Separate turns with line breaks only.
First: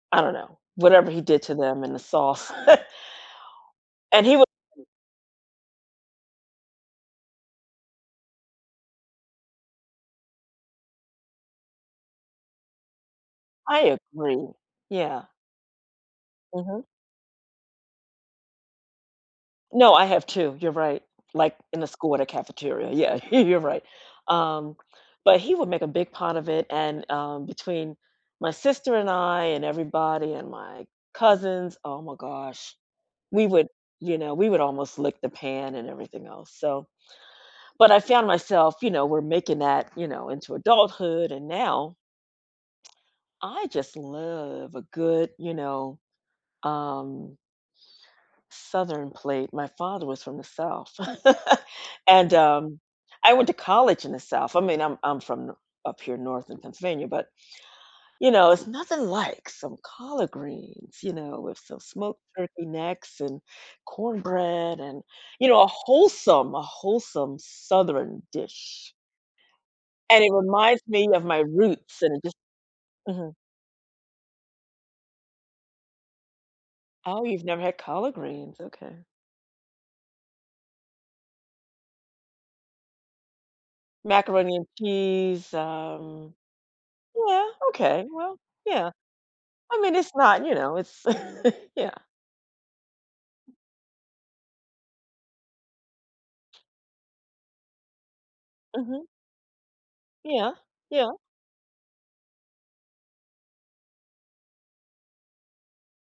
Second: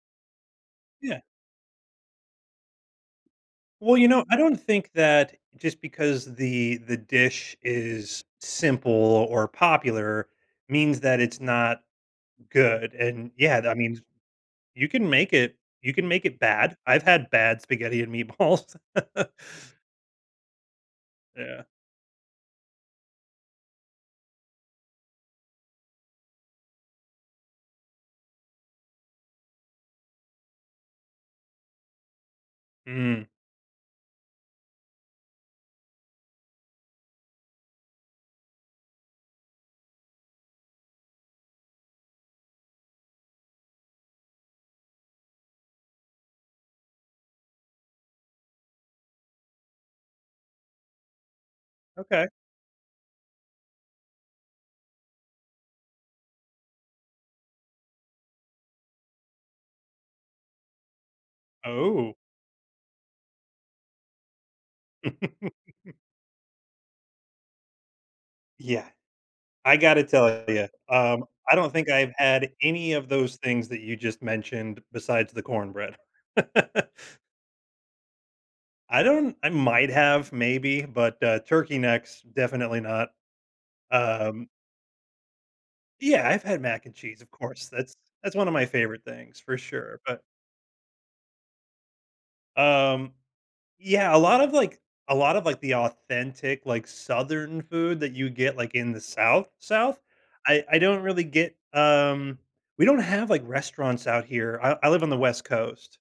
I don't know, whatever
Yeah.
he did to them in the sauce,
Well, you know,
and he
I
was
don't
[unintelligible]
think that just because the the dish is simple or popular means that it's not good, and, yeah, that
I
means
agree,
you can
yeah.
make it you can make it bad.
Mhm.
I've had bad spaghetti and meatballs.
No, I have too. You're right, like,
Yeah.
in the school at a cafeteria. Yeah, you're right, um, but he would make a big pot of it, and, um, between my sister and I, and everybody, and my cousins oh my gosh,
Mm.
we would, you know we would almost lick the pan and everything else, so but I found myself, you know we're making that, you know, into adulthood, and now, I just love a good, you know, um southern plate. My father was from the South
Okay.
and, um, I went to college in the South. I mean, I'm I'm from n up here North in Pennsylvania, but, you know, it's nothing like some collard greens, you know, with some
Oh.
smoked turkey necks, and cornbread, and, you know, a wholesome a wholesome Southern
Yeah.
dish.
I gotta
And it
tell ya,
reminds me
um,
of my
I don't think
roots
I've
and it just
had any of
mhm.
those things that you just mentioned, besides the cornbread.
Oh, you've never had collard greens. Okay.
I don't I might have, maybe, but, uh, turkey necks, definitely not, um
Macaroni and cheese,
Yeah.
um
I've had mac and cheese, of
yeah,
course. That's
okay.
that's
Well,
one of my
yeah.
favorite things, for
I mean,
sure,
it's
but
not you know, it's yeah.
Um, yeah, a lot of, like a lot of, like, the authentic, like, southern food that you get, like, in the
Mhm.
South, South.
Yeah.
I I don't
Yeah.
really get, um we don't have, like, restaurants out here. I I live on the West Coast.